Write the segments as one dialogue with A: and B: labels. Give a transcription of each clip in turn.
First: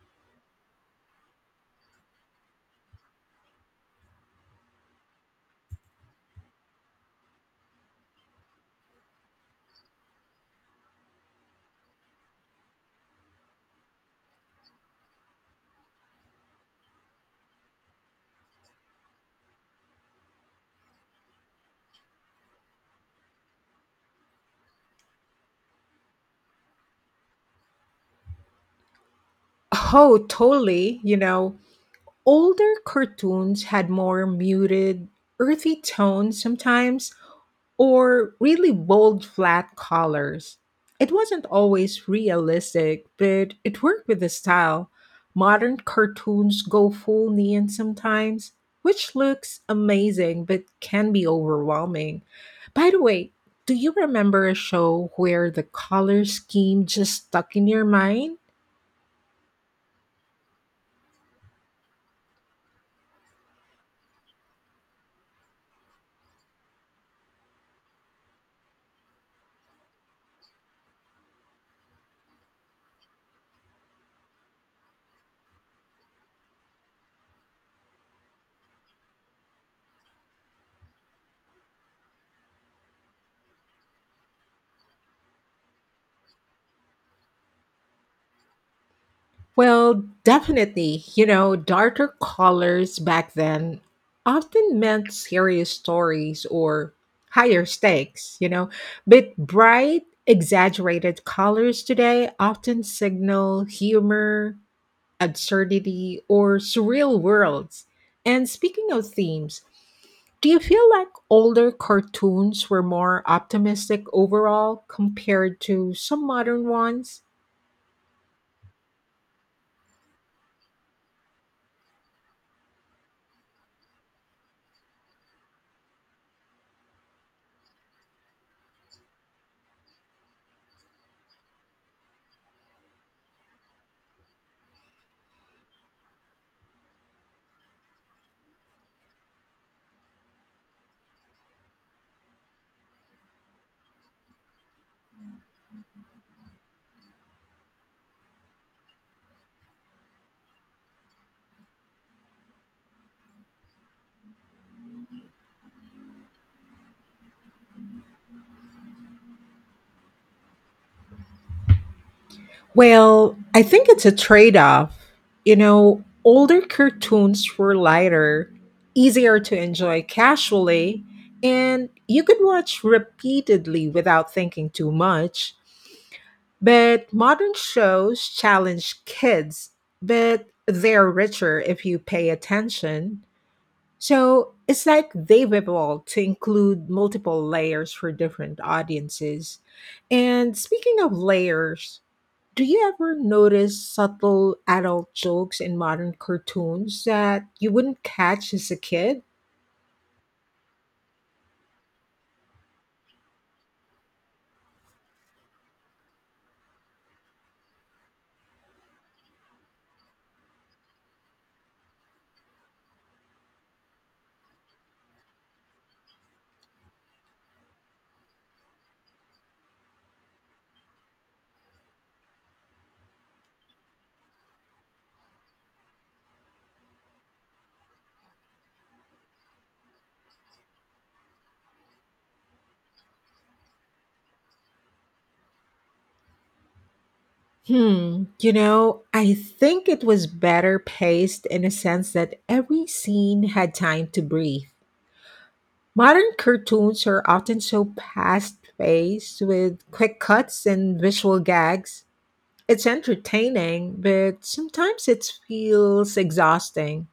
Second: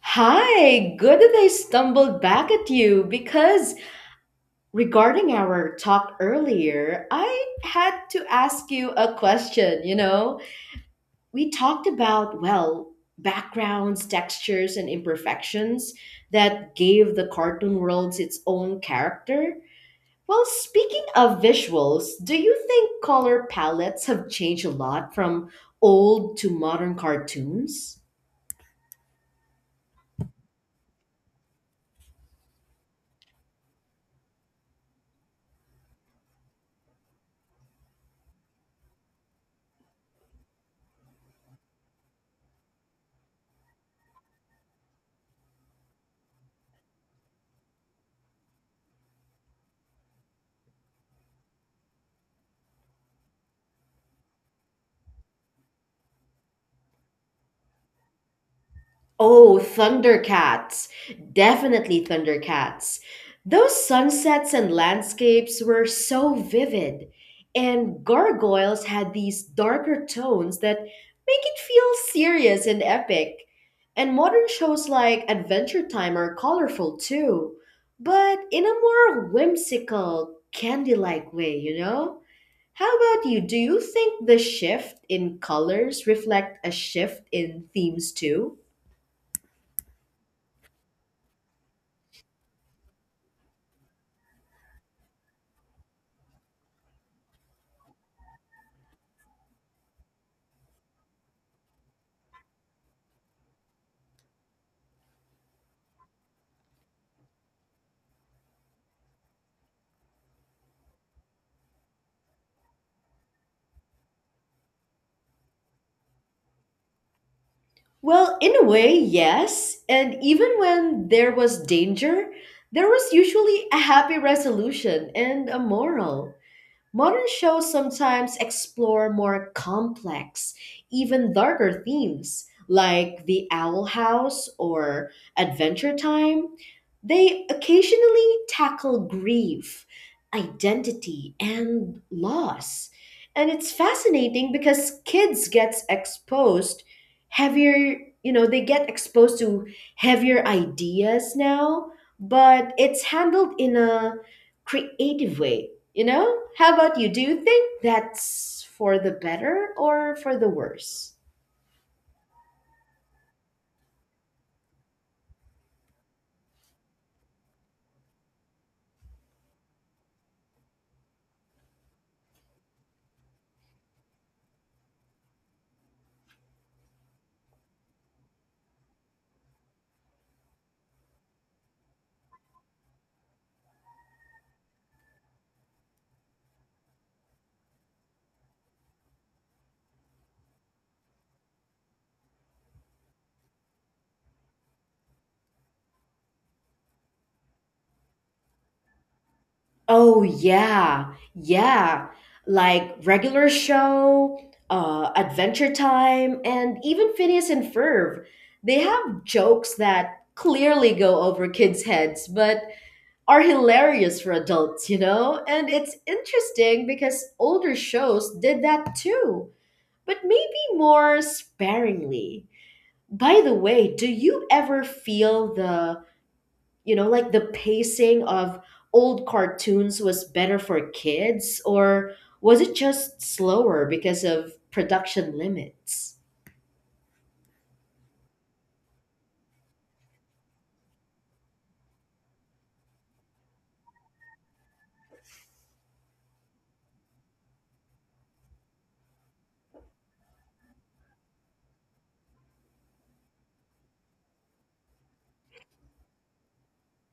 A: Hi, good that I stumbled back at you because regarding our talk earlier, I had to ask you a question. We talked about, backgrounds, textures, and imperfections that gave the cartoon worlds its own character. Well, speaking of visuals, do you think color palettes have changed a lot from old to modern cartoons?
B: Oh, totally. Older cartoons had more muted, earthy tones sometimes, or really bold, flat colors. It wasn't always realistic, but it worked with the style. Modern cartoons go full neon sometimes, which looks amazing but can be overwhelming. By the way, do you remember a show where the color scheme just stuck in your mind?
A: Oh, Thundercats. Definitely Thundercats. Those sunsets and landscapes were so vivid. And gargoyles had these darker tones that make it feel serious and epic. And modern shows like Adventure Time are colorful too, but in a more whimsical, candy like way, you know? How about you? Do you think the shift in colors reflect a shift in themes too?
B: Well, definitely. Darker colors back then often meant serious stories or higher stakes, but bright, exaggerated colors today often signal humor, absurdity, or surreal worlds. And speaking of themes, do you feel like older cartoons were more optimistic overall compared to some modern ones?
A: Well, in a way, yes. And even when there was danger, there was usually a happy resolution and a moral. Modern shows sometimes explore more complex, even darker themes, like The Owl House or Adventure Time. They occasionally tackle grief, identity, and loss. And it's fascinating because kids get exposed heavier, you know, they get exposed to heavier ideas now, but it's handled in a creative way, you know? How about you? Do you think that's for the better or for the worse?
B: Well, I think it's a trade off. Older cartoons were lighter, easier to enjoy casually, and you could watch repeatedly without thinking too much. But modern shows challenge kids, but they're richer if you pay attention. So it's like they've evolved to include multiple layers for different audiences. And speaking of layers, do you ever notice subtle adult jokes in modern cartoons that you wouldn't catch as a kid?
A: Oh yeah, yeah. Like regular show, Adventure Time, and even Phineas and Ferb. They have jokes that clearly go over kids' heads, but are hilarious for adults, you know? And it's interesting because older shows did that too, but maybe more sparingly. By the way, do you ever feel the, like the pacing of old cartoons was better for kids, or was it just slower because of production limits?
B: I think it was better paced in a sense that every scene had time to breathe. Modern cartoons are often so fast paced with quick cuts and visual gags. It's entertaining, but sometimes it feels exhausting.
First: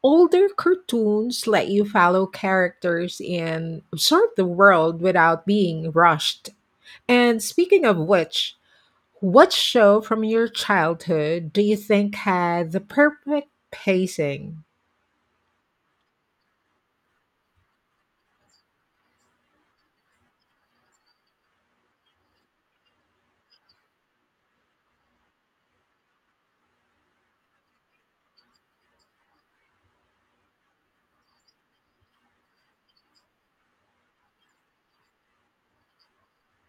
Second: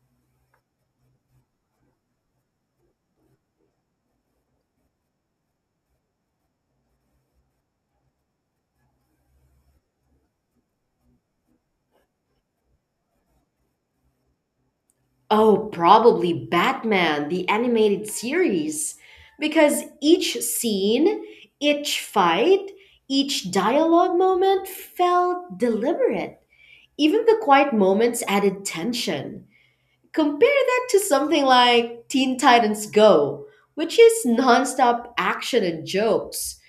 B: Older cartoons let you follow characters and absorb the world without being rushed. And speaking of which, what show from your childhood do you think had the perfect pacing?
A: Oh, probably Batman, the animated series, because each scene, each fight, each dialogue moment felt deliberate. Even the quiet moments added tension. Compare that to something like Teen Titans Go, which is nonstop action and jokes.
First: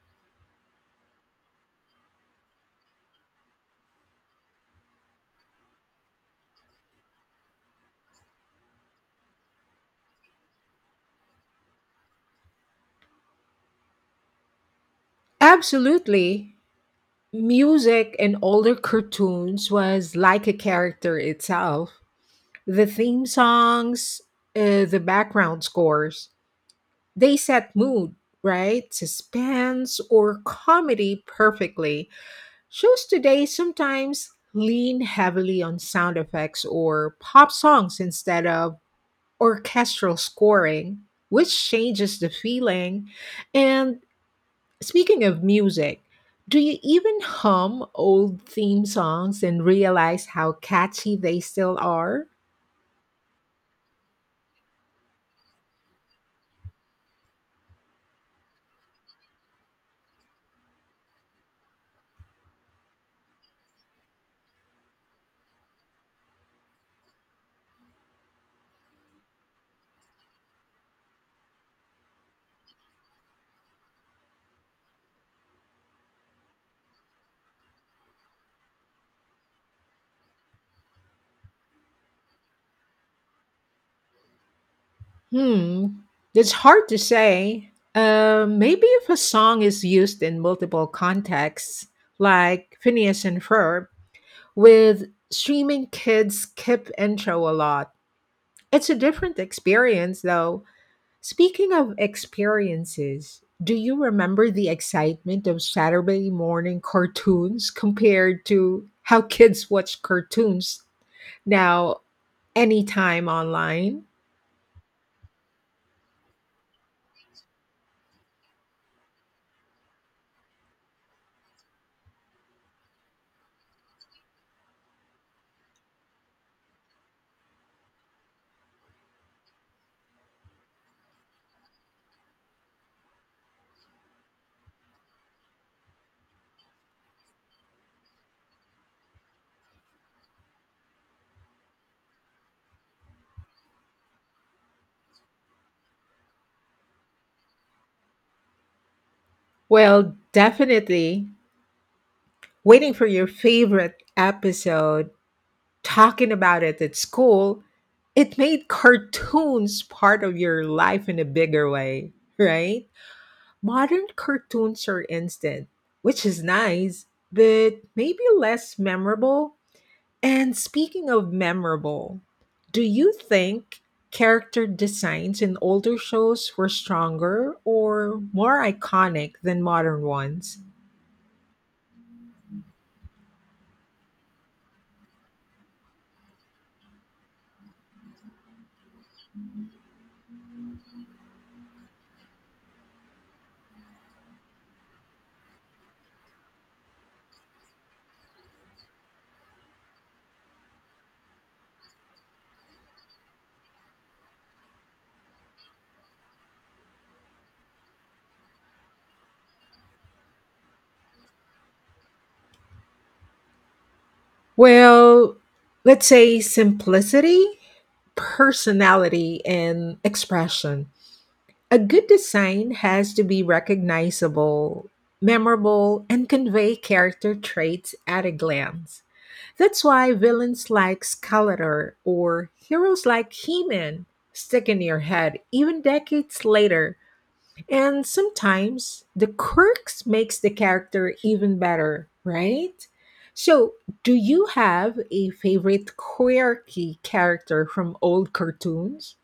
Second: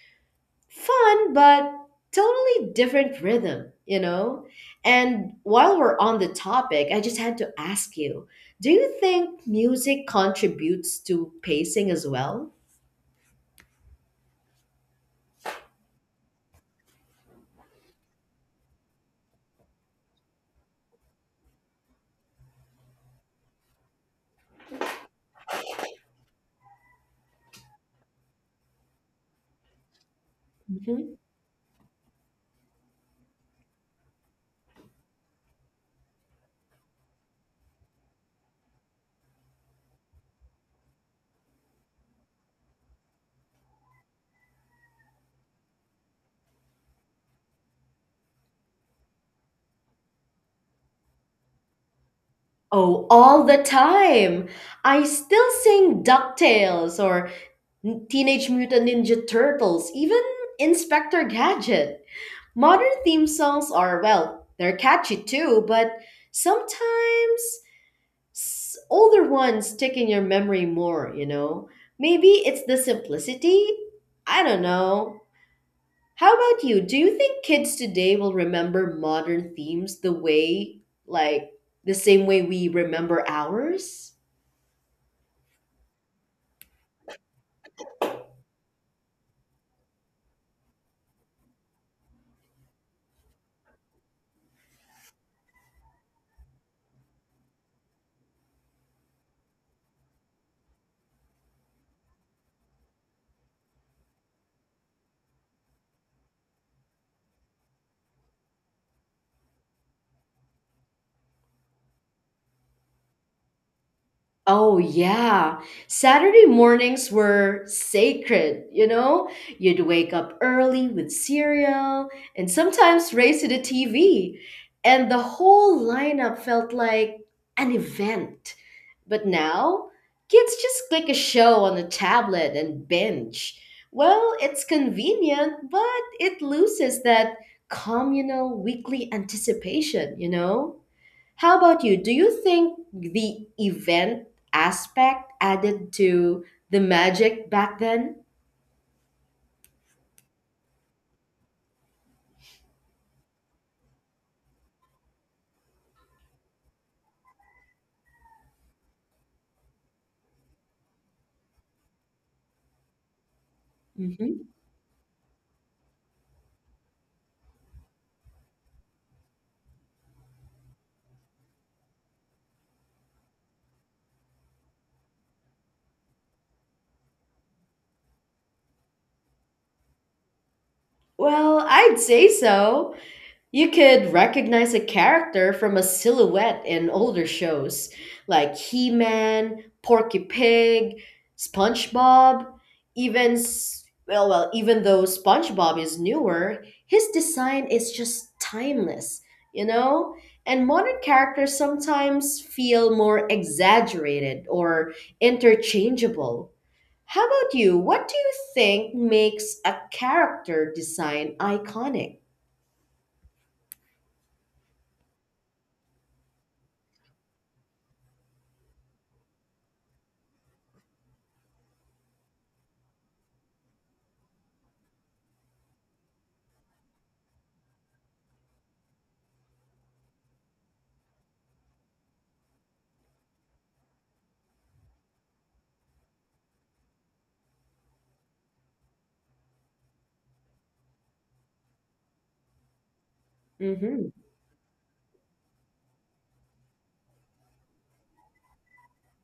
A: Fun, but totally different rhythm, you know? And while we're on the topic, I just had to ask you, do you think music contributes to pacing as well?
B: Absolutely. Music in older cartoons was like a character itself. The theme songs, the background scores, they set mood, right? Suspense or
A: Mhm.
B: comedy perfectly. Shows today sometimes lean heavily on sound effects or pop songs instead of orchestral scoring, which changes the feeling. And speaking of music, do you even hum old theme songs and realize how catchy they still are?
A: Oh, all the time. I still sing DuckTales or Teenage Mutant Ninja Turtles, even Inspector Gadget. Modern theme songs are, well, they're catchy too, but sometimes older ones stick in your memory more, you know? Maybe it's the simplicity? I don't know. How about you? Do you think kids today will remember modern themes the way, like, the same way we remember ours?
B: Hmm, it's hard to say. Maybe if a song is used in multiple contexts, like Phineas and Ferb, with streaming kids skip intro a lot. It's a different experience, though. Speaking of experiences, do you remember the excitement of Saturday morning cartoons compared to how kids watch cartoons now anytime online?
A: Oh, yeah. Saturday mornings were sacred, you know? You'd wake up early with cereal and sometimes race to the TV. And the whole lineup felt like an event. But now, kids just click a show on a tablet and binge. Well, it's convenient, but it loses that communal weekly anticipation, you know? How about you? Do you think the event aspect added to the magic back then?
B: Well, definitely waiting for your favorite episode, talking about it at school, it made cartoons part of your life in a bigger way, right? Modern
A: Hmm.
B: cartoons are instant, which is nice, but maybe less memorable. And speaking of memorable, do you think character designs in older shows were stronger or more iconic than modern ones?
A: Well, I'd say so. You could recognize a character from a silhouette in older shows like He Man, Porky Pig, SpongeBob, even well, even though SpongeBob is newer, his design is just timeless, you know? And modern characters sometimes feel more exaggerated or interchangeable. How about you? What do you think makes a character design iconic?
B: Well, let's say simplicity, personality, and expression. A good design has to be recognizable, memorable, and convey character traits at a glance. That's why villains like Skeletor or heroes like He Man stick in your head even decades later. And sometimes the quirks makes the character even better, right? So,
A: Mhm.
B: do you have a favorite quirky character from old cartoons?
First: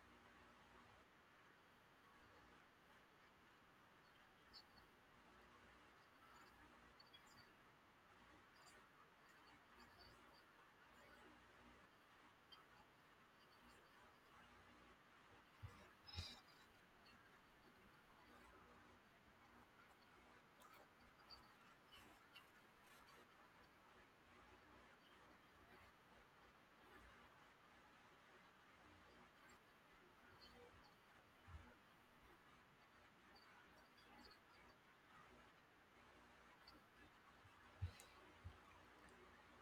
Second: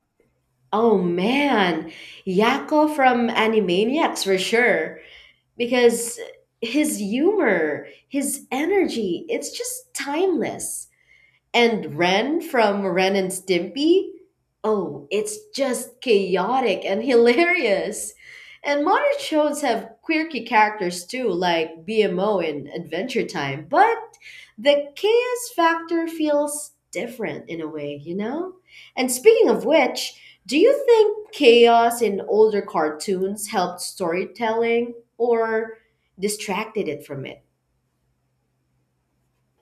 A: Oh man, Yakko from Animaniacs for sure. Because his humor, his energy, it's just timeless. And Ren from Ren and Stimpy? Oh, it's just chaotic and hilarious. And modern shows have quirky characters too, like BMO in Adventure Time, but the chaos factor feels different in a way, you know? And speaking of which, do you think chaos in older cartoons helped storytelling or distracted it from it?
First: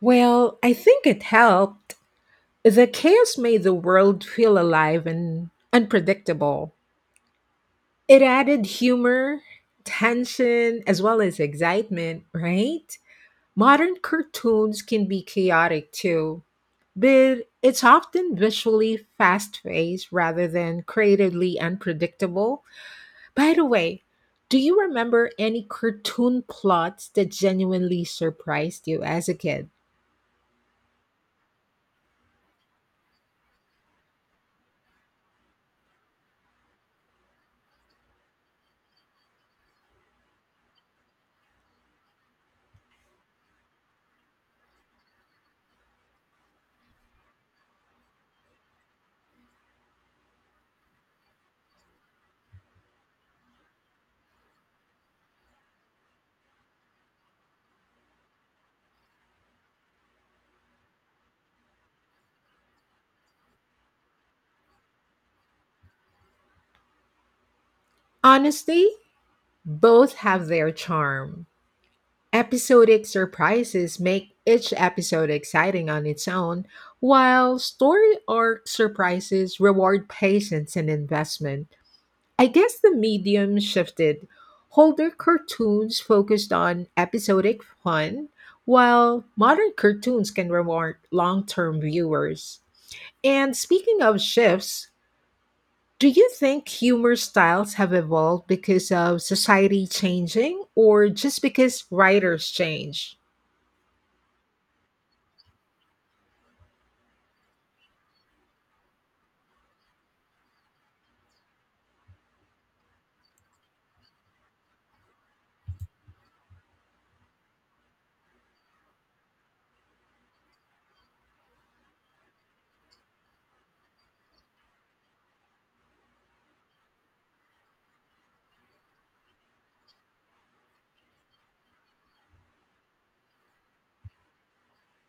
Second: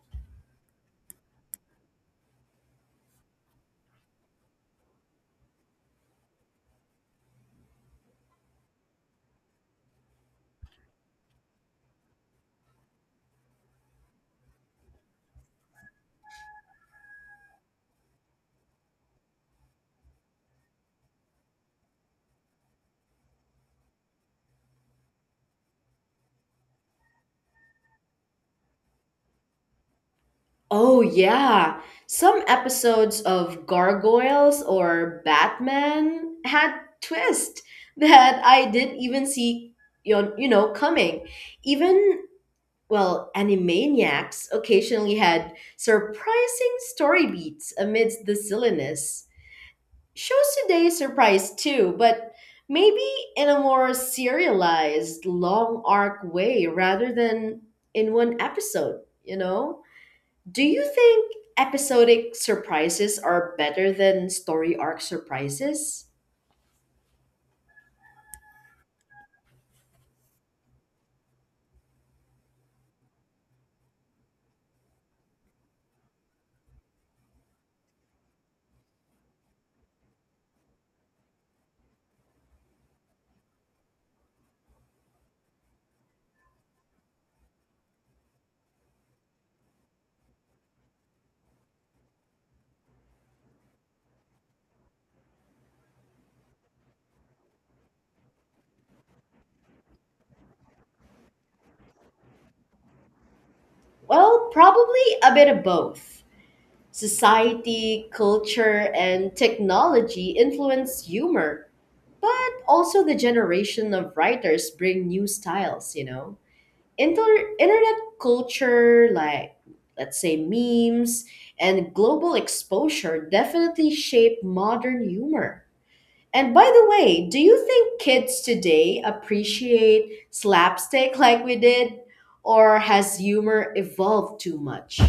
B: Well, I think it helped. The chaos made the world feel alive and unpredictable. It added humor, tension, as well as excitement, right? Modern cartoons can be chaotic too, but it's often visually fast paced rather than creatively unpredictable. By the way, do you remember any cartoon plots that genuinely surprised you as a kid?
A: Oh, yeah. Some episodes of Gargoyles or Batman had twist that I didn't even see, you know, coming. Even, well, Animaniacs occasionally had surprising story beats amidst the silliness. Shows today surprise too, but maybe in a more serialized, long arc way rather than in one episode, you know? Do you think episodic surprises are better than story arc surprises?
B: Honestly, both have their charm. Episodic surprises make each episode exciting on its own, while story arc surprises reward patience and investment. I guess the medium shifted. Older cartoons focused on episodic fun, while modern cartoons can reward long term viewers. And speaking of shifts, do you think humor styles have evolved because of society changing or just because writers change?
A: Well, probably a bit of both. Society, culture, and technology influence humor, but also the generation of writers bring new styles, you know? Internet culture, like, let's say, memes and global exposure, definitely shape modern humor. And by the way, do you think kids today appreciate slapstick like we did? Or has humor evolved too much?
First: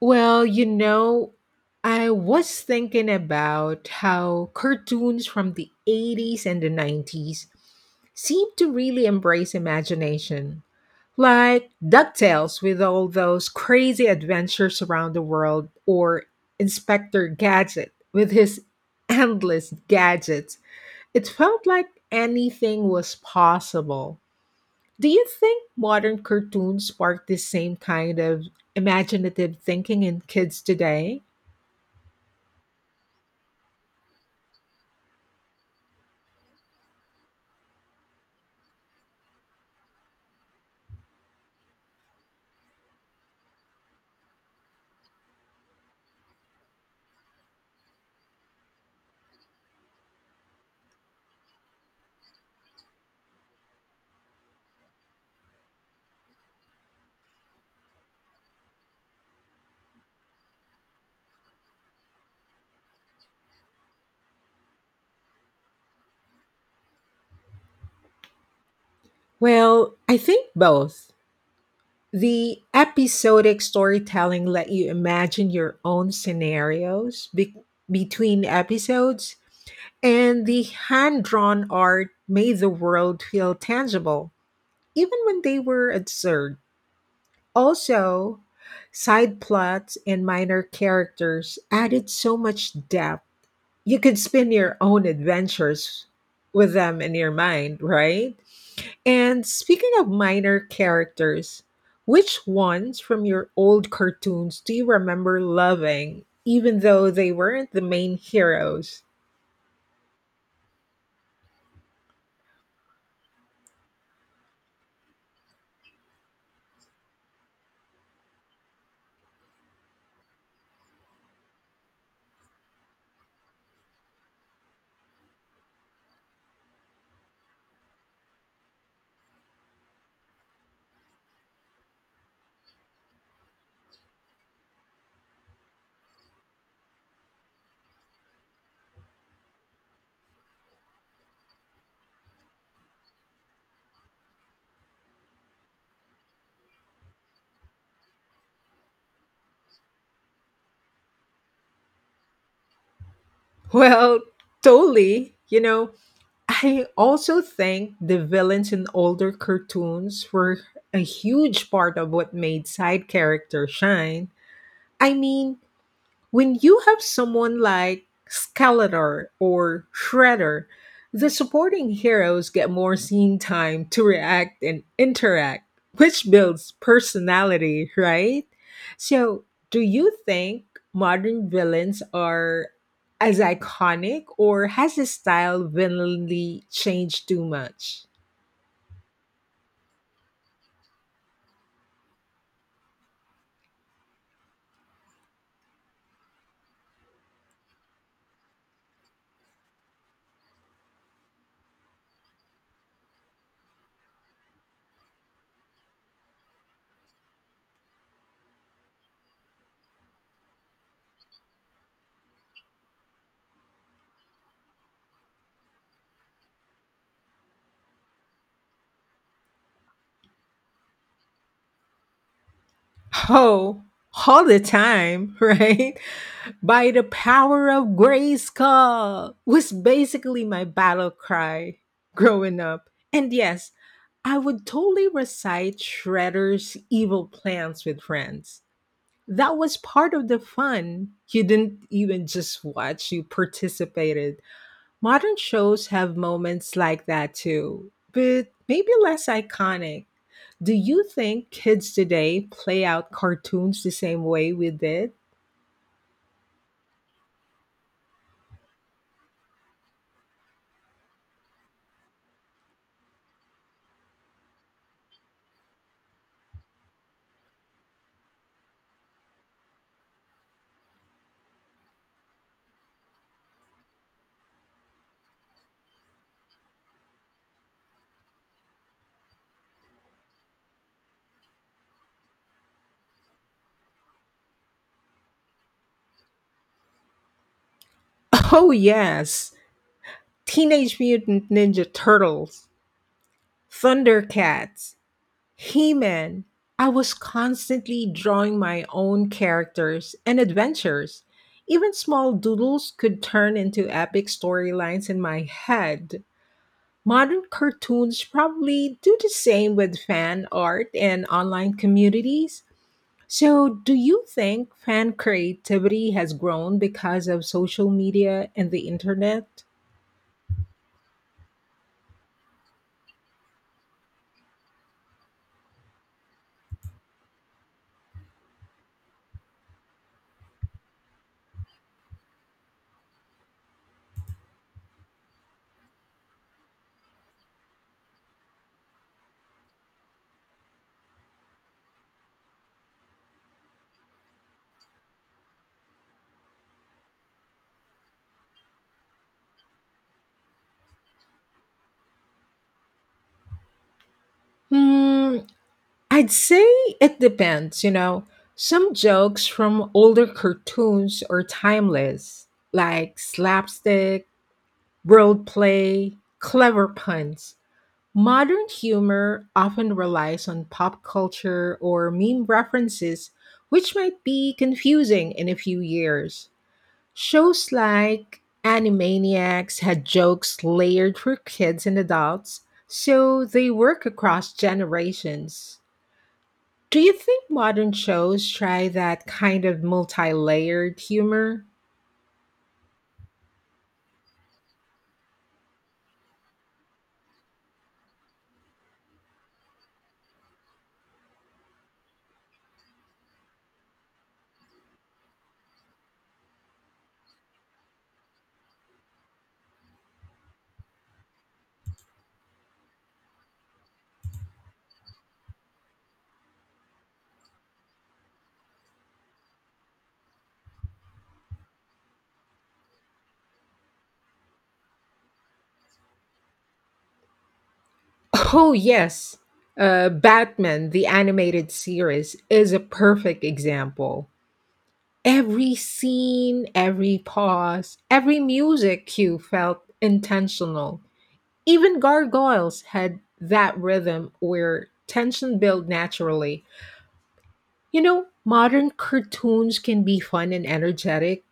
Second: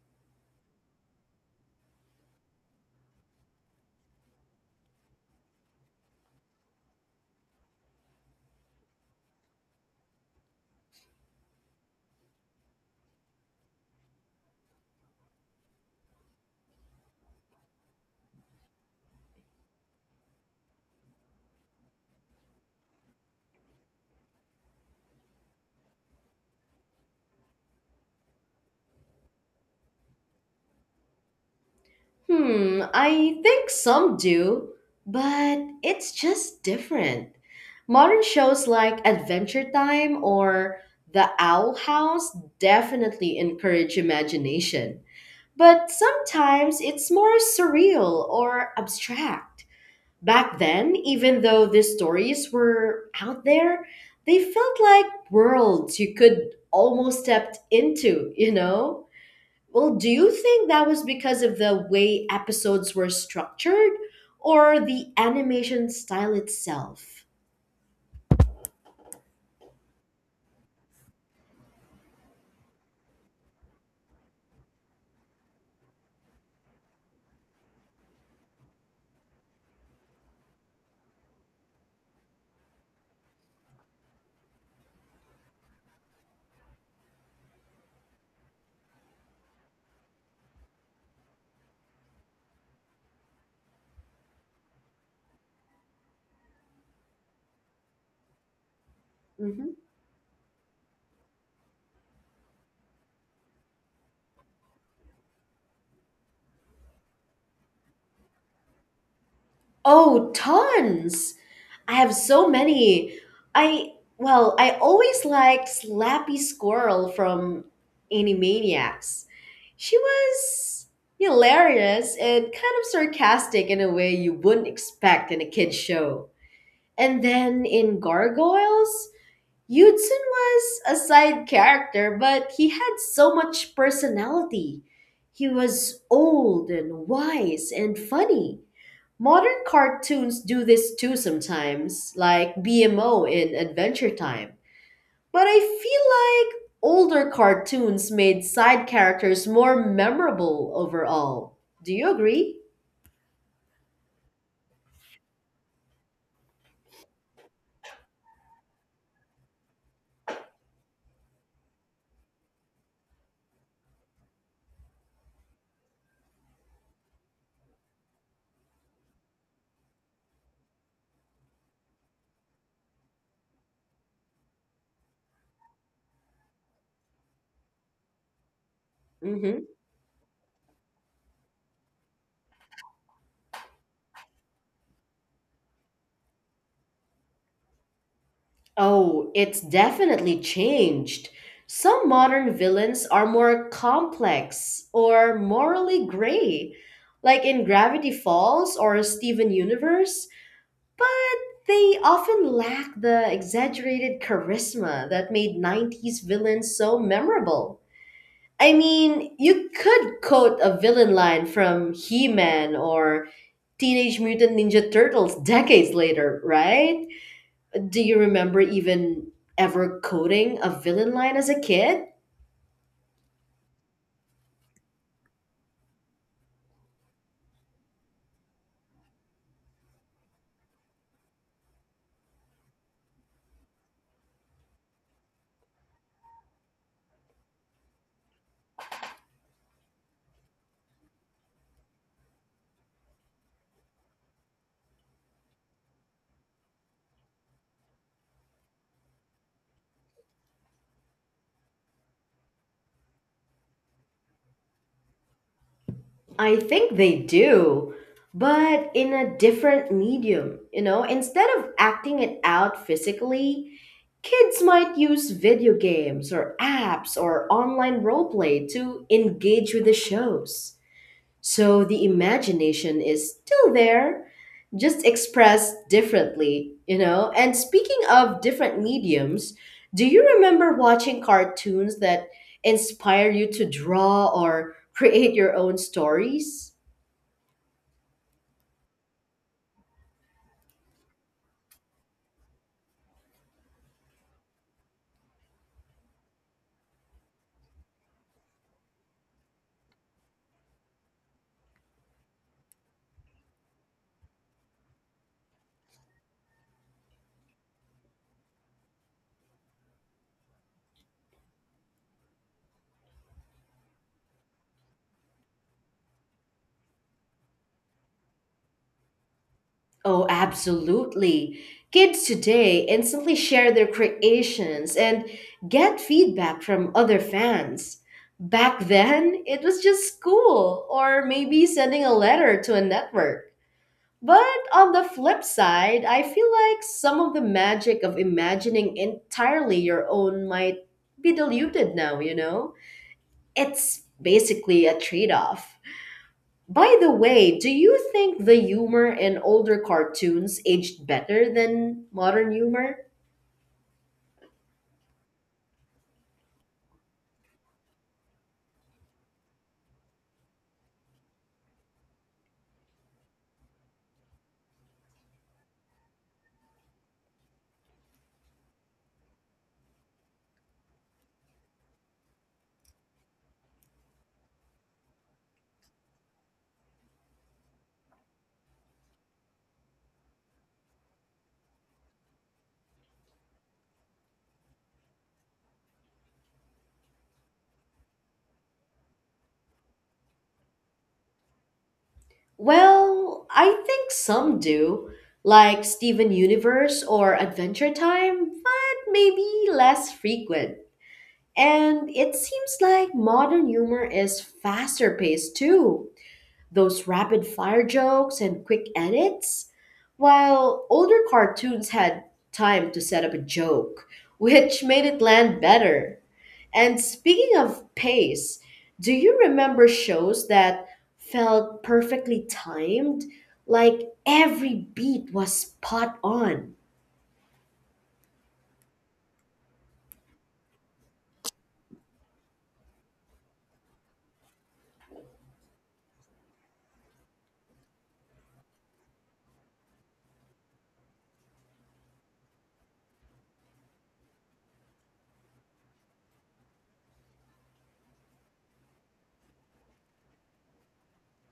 B: Well, I was thinking about how cartoons from the 80s and the 90s seem to really embrace imagination. Like DuckTales with all those crazy adventures around the world, or Inspector Gadget with his endless gadgets. It felt like anything was possible. Do you think modern cartoons spark the same kind of imaginative thinking in kids today?
A: Hmm, I think some do, but it's just different. Modern shows like Adventure Time or The Owl House definitely encourage imagination, but sometimes it's more surreal or abstract. Back then, even though these stories were out there, they felt like worlds you could almost step into, you know? Well, do you think that was because of the way episodes were structured or the animation style itself?
B: Well, I think both. The episodic storytelling let you imagine your own scenarios between episodes, and the hand drawn art made the world feel tangible, even when they were absurd. Also, side plots and minor characters added so much depth you could spin your own adventures with them in your mind, right? And
A: Mhm.
B: speaking of minor characters, which ones from your old cartoons do you remember loving, even though they weren't the main heroes?
A: Oh, tons! I have so many. I I always liked Slappy Squirrel from Animaniacs. She was hilarious and kind of sarcastic in a way you wouldn't expect in a kid's show. And then in Gargoyles, Yudsun was a side character, but he had so much personality. He was old and wise and funny. Modern cartoons do this too sometimes, like BMO in Adventure Time. But I feel like older cartoons made side characters more memorable overall. Do you agree?
B: Well, totally. I also think the villains in older cartoons were a huge part of what made side characters shine. I mean, when you have someone like Skeletor or Shredder, the supporting heroes get more scene time to react and interact, which builds personality, right? So,
A: Hmm.
B: do you think modern villains are as iconic, or has his style willingly changed too much?
A: Oh, it's definitely changed. Some modern villains are more complex or morally gray, like in Gravity Falls or Steven Universe, but they often lack the exaggerated charisma that made 90s villains so memorable. I mean, you could quote a villain line from He Man or Teenage Mutant Ninja Turtles decades later, right? Do you remember even ever coding a villain line as a kid?
B: Oh, all the time, right? By the power of Grayskull was basically my battle cry growing up. And yes, I would totally recite Shredder's evil plans with friends. That was part of the fun. You didn't even just watch, you participated. Modern shows have moments like that too, but maybe less iconic. Do you think kids today play out cartoons the same way we did?
A: I think they do, but in a different medium. You know, instead of acting it out physically, kids might use video games or apps or online roleplay to engage with the shows. So the imagination is still there, just expressed differently, you know? And speaking of different mediums, do you remember watching cartoons that inspire you to draw or create your own stories?
B: Oh, yes. Teenage Mutant Ninja Turtles, Thundercats, He Man. I was constantly drawing my own characters and adventures. Even small doodles could turn into epic storylines in my head. Modern cartoons probably do the same with fan art and online communities. So, do you think fan creativity has grown because of social media and the internet?
A: Oh, absolutely. Kids today instantly share their creations and get feedback from other fans. Back then, it was just school or maybe sending a letter to a network. But on the flip side, I feel like some of the magic of imagining entirely your own might be diluted now, you know? It's basically a trade off. By the way, do you think the humor in older cartoons aged better than modern humor?
B: Hmm, I'd say it depends, Some jokes from older cartoons are timeless, like slapstick, world play, clever puns. Modern humor often relies on pop culture or meme references, which might be confusing in a few years. Shows like Animaniacs had jokes layered for kids and adults, so they work across generations. Do you think modern shows try that kind of multi layered humor?
A: Well, I think some do, like Steven Universe or Adventure Time, but maybe less frequent. And it seems like modern humor is faster paced too. Those rapid fire jokes and quick edits. While older cartoons had time to set up a joke, which made it land better. And speaking of pace, do you remember shows that felt perfectly timed? Like every beat was spot on?
B: Oh, yes. Batman, the animated series, is a perfect example. Every scene, every pause, every music cue felt intentional. Even gargoyles had that rhythm where tension built naturally. You know, modern cartoons can be fun and energetic,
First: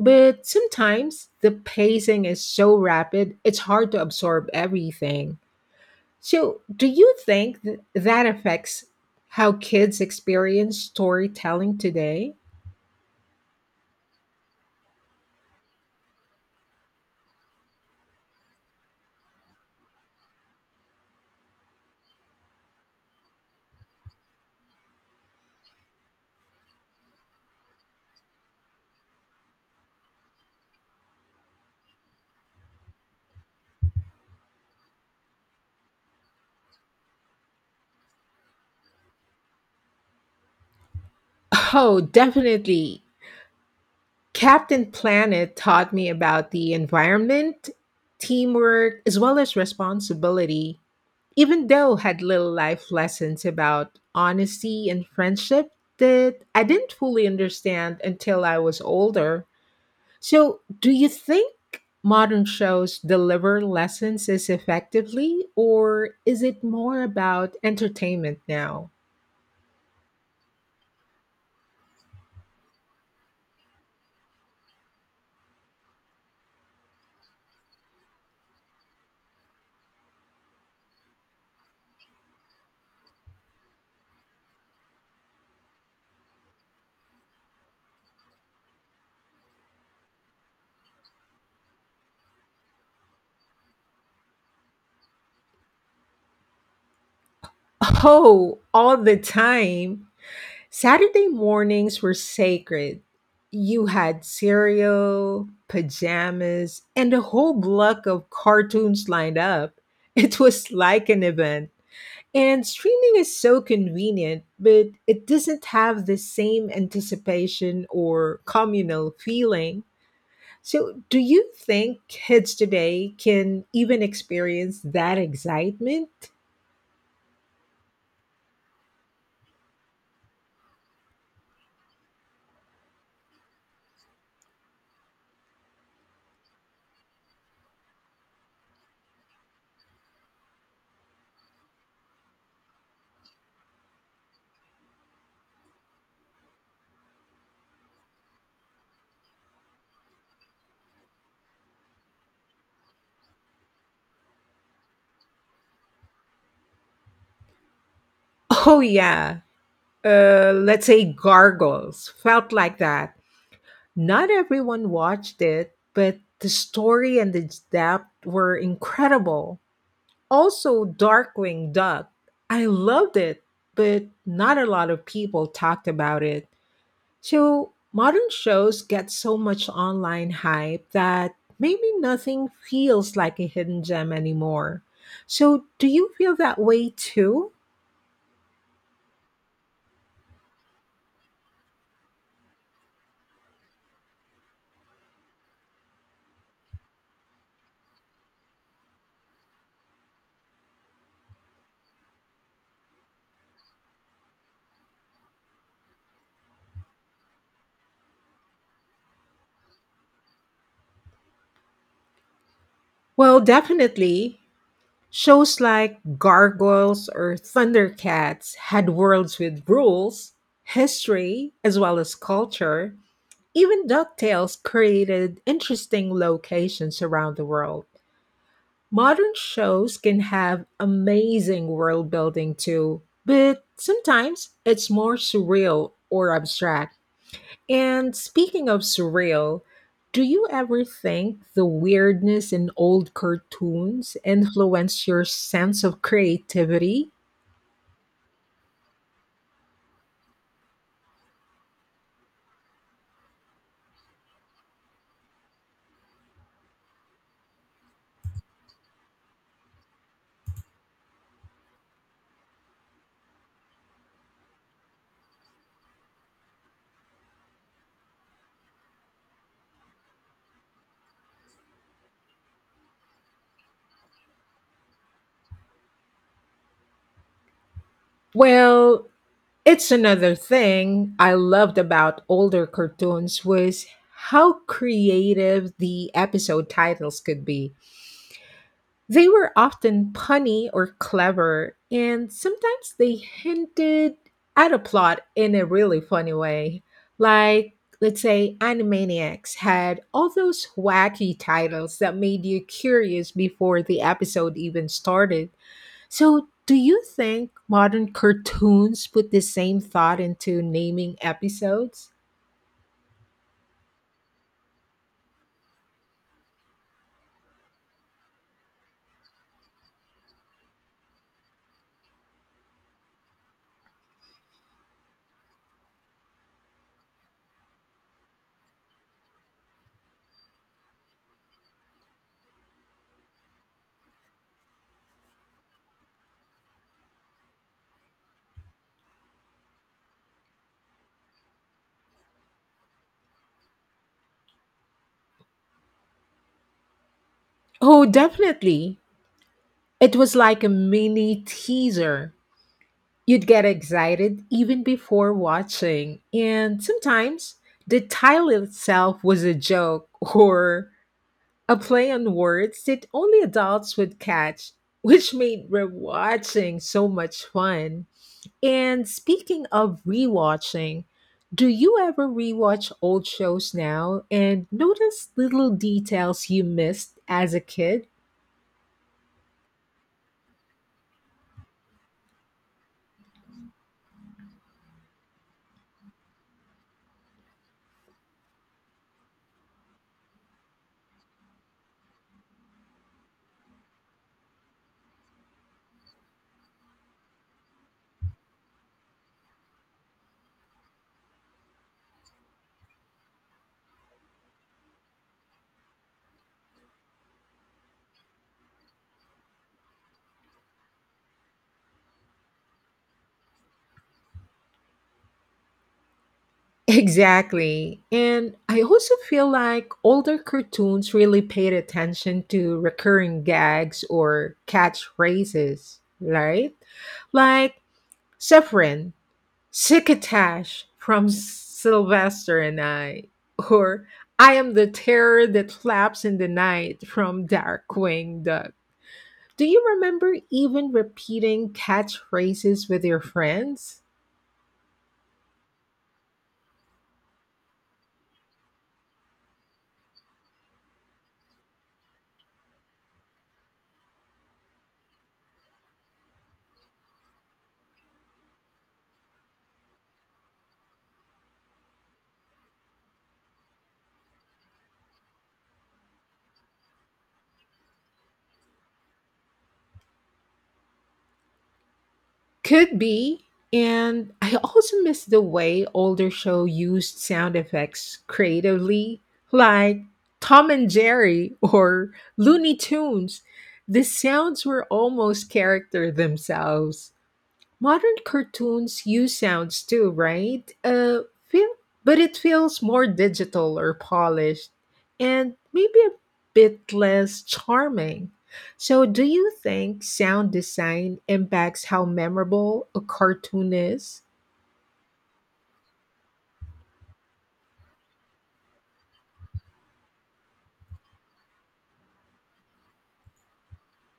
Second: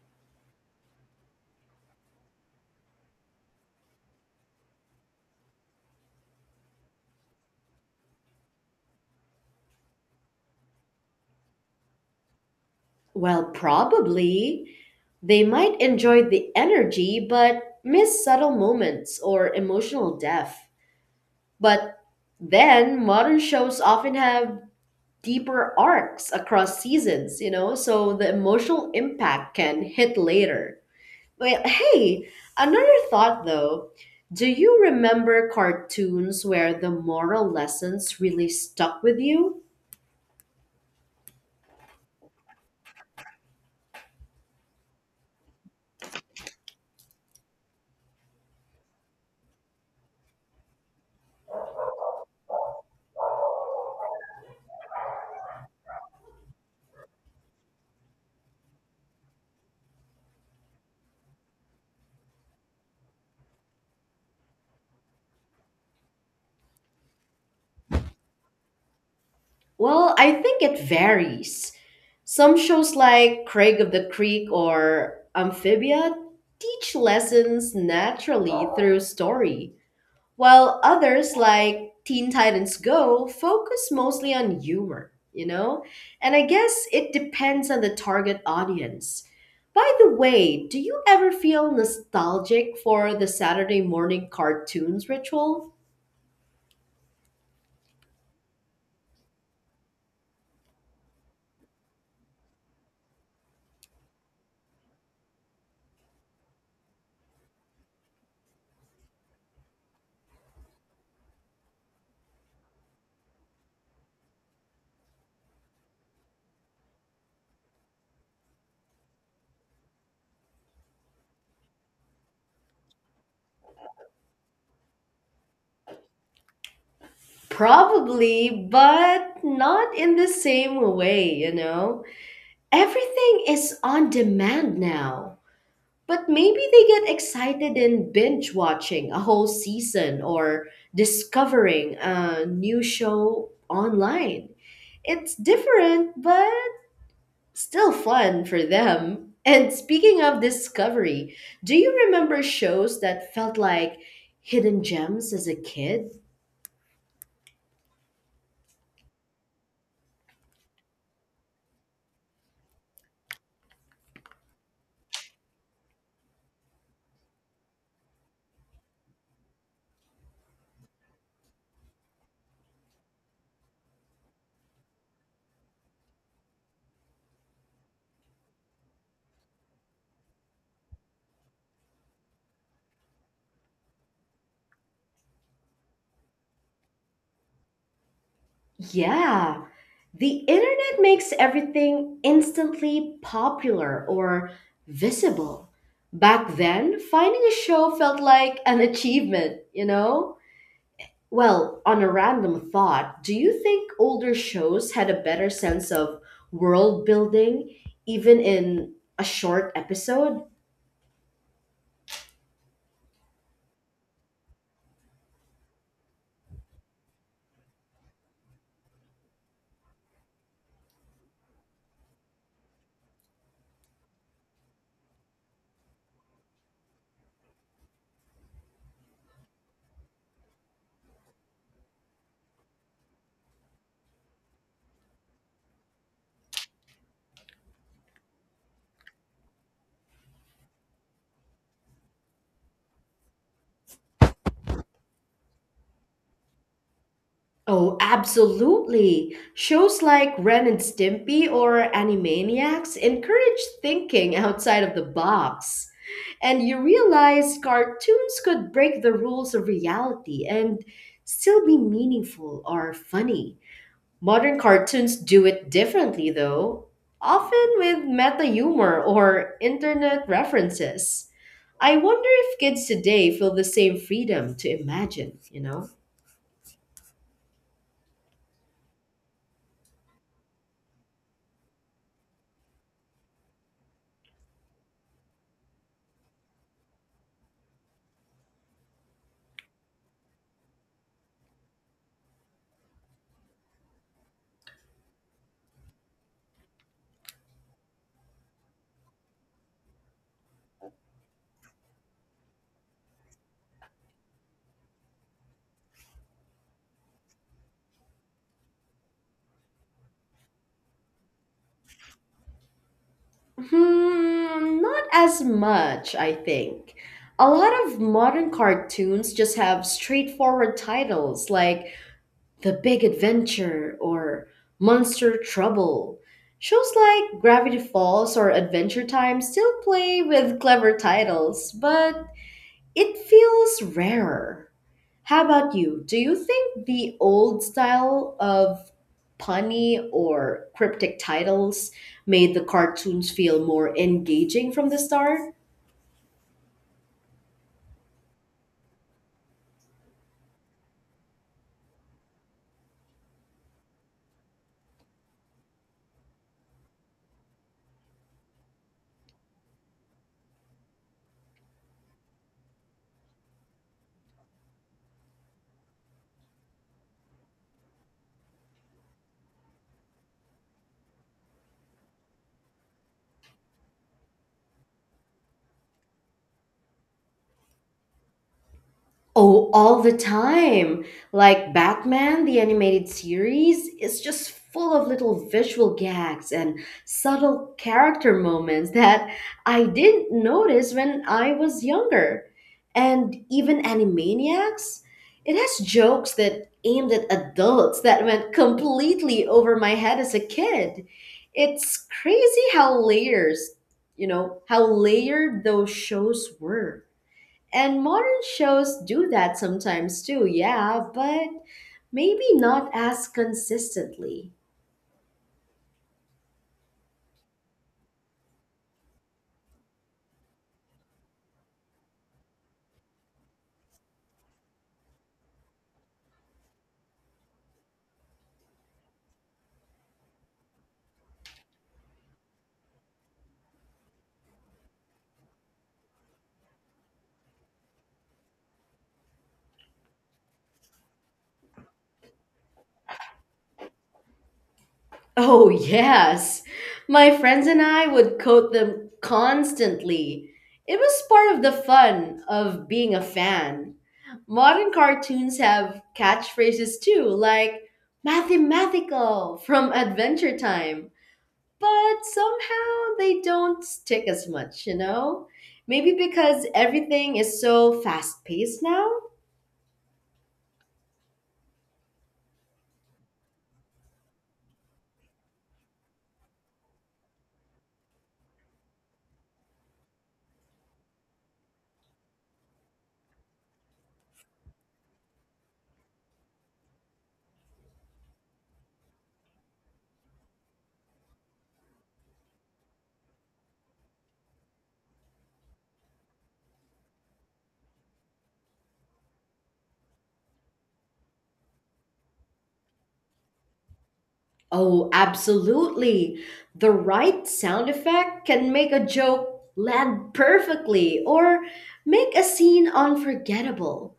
B: but sometimes the pacing is so rapid, it's hard to absorb everything. So, do you think that affects how kids experience storytelling today?
A: Well, probably. They might enjoy the energy but miss subtle moments or emotional depth. But then modern shows often have deeper arcs across seasons, you know, so the emotional impact can hit later. Well, hey, another thought though. Do you remember cartoons where the moral lessons really stuck with you?
B: Oh, definitely. Captain Planet taught me about the environment, teamwork, as well as responsibility. Even though had little life lessons about honesty and friendship that I didn't fully understand until I was older. So, do you think modern shows deliver lessons as effectively, or is it more about entertainment now?
A: Well, I think it varies. Some shows like Craig of the Creek or Amphibia teach lessons naturally through story, while others like Teen Titans Go focus mostly on humor, you know? And I guess it depends on the target audience. By the way, do you ever feel nostalgic for the Saturday morning cartoons ritual?
B: Oh, all the time. Saturday mornings were sacred. You had cereal, pajamas, and a whole block of cartoons lined up. It was like an event. And streaming is so convenient, but it doesn't have the same anticipation or communal feeling. So, do you think kids today can even experience that excitement?
A: Probably, but not in the same way, you know? Everything is on demand now. But maybe they get excited in binge watching a whole season or discovering a new show online. It's different, but still fun for them. And speaking of discovery, do you remember shows that felt like hidden gems as a kid?
B: Oh, yeah. Let's say gargles felt like that. Not everyone watched it, but the story and the depth were incredible. Also, Darkwing Duck. I loved it, but not a lot of people talked about it. So, modern shows get so much online hype that maybe nothing feels like a hidden gem anymore. So, do you feel that way too?
A: Yeah, the internet makes everything instantly popular or visible. Back then, finding a show felt like an achievement, you know? Well, on a random thought, do you think older shows had a better sense of world building, even in a short episode?
B: Well, definitely. Shows like Gargoyles or Thundercats had worlds with rules, history, as well as culture. Even DuckTales created interesting locations around the world. Modern shows can have amazing world building too, but sometimes it's more surreal or abstract. And speaking of surreal, do you ever think the weirdness in old cartoons influenced your sense of creativity?
A: Oh, absolutely. Shows like Ren and Stimpy or Animaniacs encourage thinking outside of the box. And you realize cartoons could break the rules of reality and still be meaningful or funny. Modern cartoons do it differently, though, often with meta humor or internet references. I wonder if kids today feel the same freedom to imagine, you know?
B: Well, it's another thing I loved about older cartoons was how creative the episode titles could be. They were often punny or clever, and sometimes they hinted at a plot in a really funny way. Like, let's say Animaniacs had all those wacky titles that made you curious before the episode even started. So, do you think modern cartoons put the same thought into naming episodes?
A: Hmm, not as much, I think. A lot of modern cartoons just have straightforward titles like The Big Adventure or Monster Trouble. Shows like Gravity Falls or Adventure Time still play with clever titles, but it feels rarer. How about you? Do you think the old style of punny or cryptic titles made the cartoons feel more engaging from the start?
B: Oh, definitely. It was like a mini teaser. You'd get excited even before watching, and sometimes the title itself was a joke or a play on words that only adults would catch, which made rewatching so much fun. And speaking of rewatching, do you ever rewatch old shows now and notice little details you missed as a kid?
A: Oh, all the time. Like Batman, the animated series is just full of little visual gags and subtle character moments that I didn't notice when I was younger. And even Animaniacs, it has jokes that aimed at adults that went completely over my head as a kid. It's crazy how how layered those shows were. And modern shows do that sometimes too, yeah, but maybe not as consistently.
B: Exactly. And I also feel like older cartoons really paid attention to recurring gags or catchphrases, right? Like Severin, Sikatash from Sylvester and I, or I am the terror that flaps in the night from Darkwing Duck. Do you remember even repeating catchphrases with your friends?
A: Oh, yes. My friends and I would quote them constantly. It was part of the fun of being a fan. Modern cartoons have catchphrases too, like mathematical from Adventure Time, but somehow they don't stick as much, you know? Maybe because everything is so fast paced now?
B: Could be. And I also miss the way older show used sound effects creatively, like Tom and Jerry or Looney Tunes. The sounds were almost character themselves. Modern cartoons use sounds too, right? Feel, but it feels more digital or polished, and maybe a bit less charming. So, do you think sound design impacts how memorable a cartoon is?
A: Oh, absolutely. The right sound effect can make a joke land perfectly or make a scene unforgettable.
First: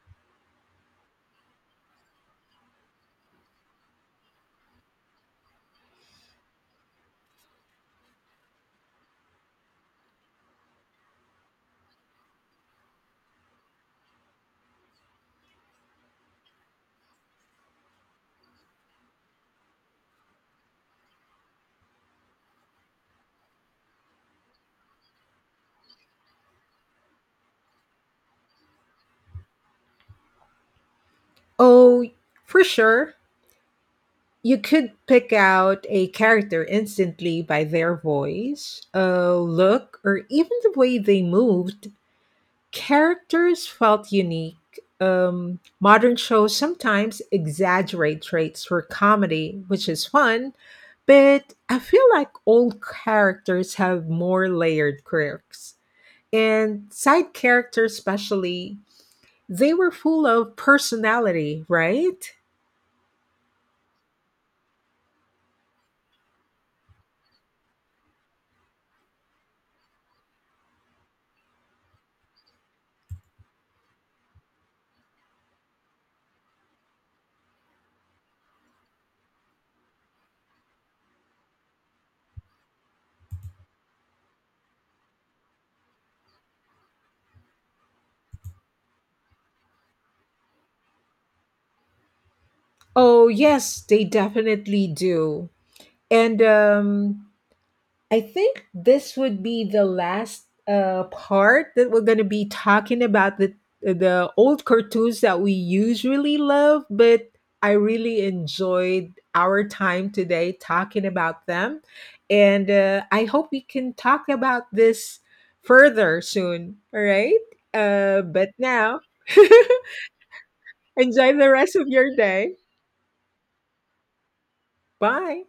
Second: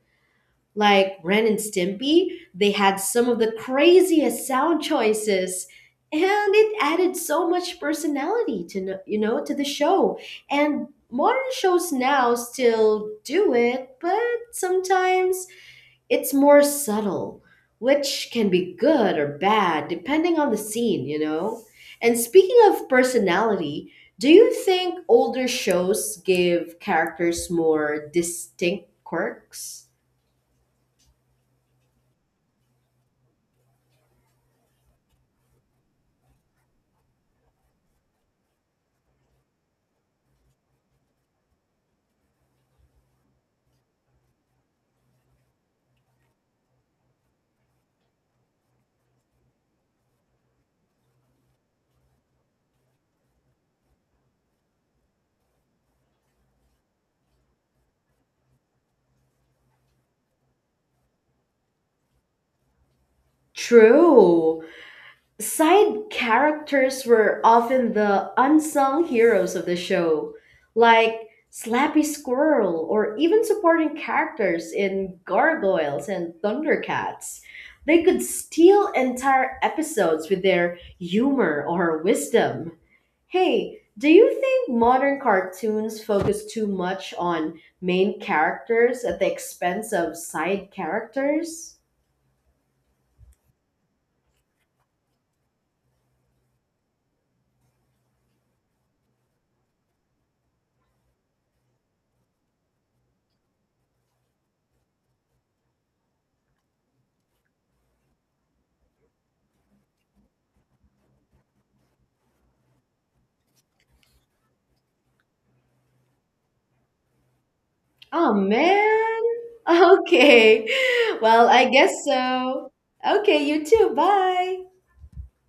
A: Like Ren and Stimpy, they had some of the craziest sound choices and it added so much personality to you know, to the show. And modern shows now still do it, but sometimes it's more subtle, which can be good or bad depending on the scene, you know? And speaking of personality, do you think older shows give characters more distinct quirks?
B: Oh, for sure. You could pick out a character instantly by their voice, a look, or even the way they moved. Characters felt unique. Modern shows sometimes exaggerate traits for comedy, which is fun, but I feel like old characters have more layered quirks. And side characters, especially, they were full of personality, right?
A: True. Side characters were often the unsung heroes of the show, like Slappy Squirrel or even supporting characters in Gargoyles and Thundercats. They could steal entire episodes with their humor or wisdom. Hey, do you think modern cartoons focus too much on main characters at the expense of side characters?
B: Oh, yes, they definitely do. And I think this would be the last part that we're going to be talking about the old cartoons that we usually love, but I really enjoyed our time today talking about them, and I hope we can talk about this further soon. All right,
A: Oh
B: but
A: man.
B: now
A: Okay.
B: enjoy
A: Well,
B: the
A: I
B: rest of
A: guess
B: your day.
A: so. Okay, you too. Bye.
B: Bye.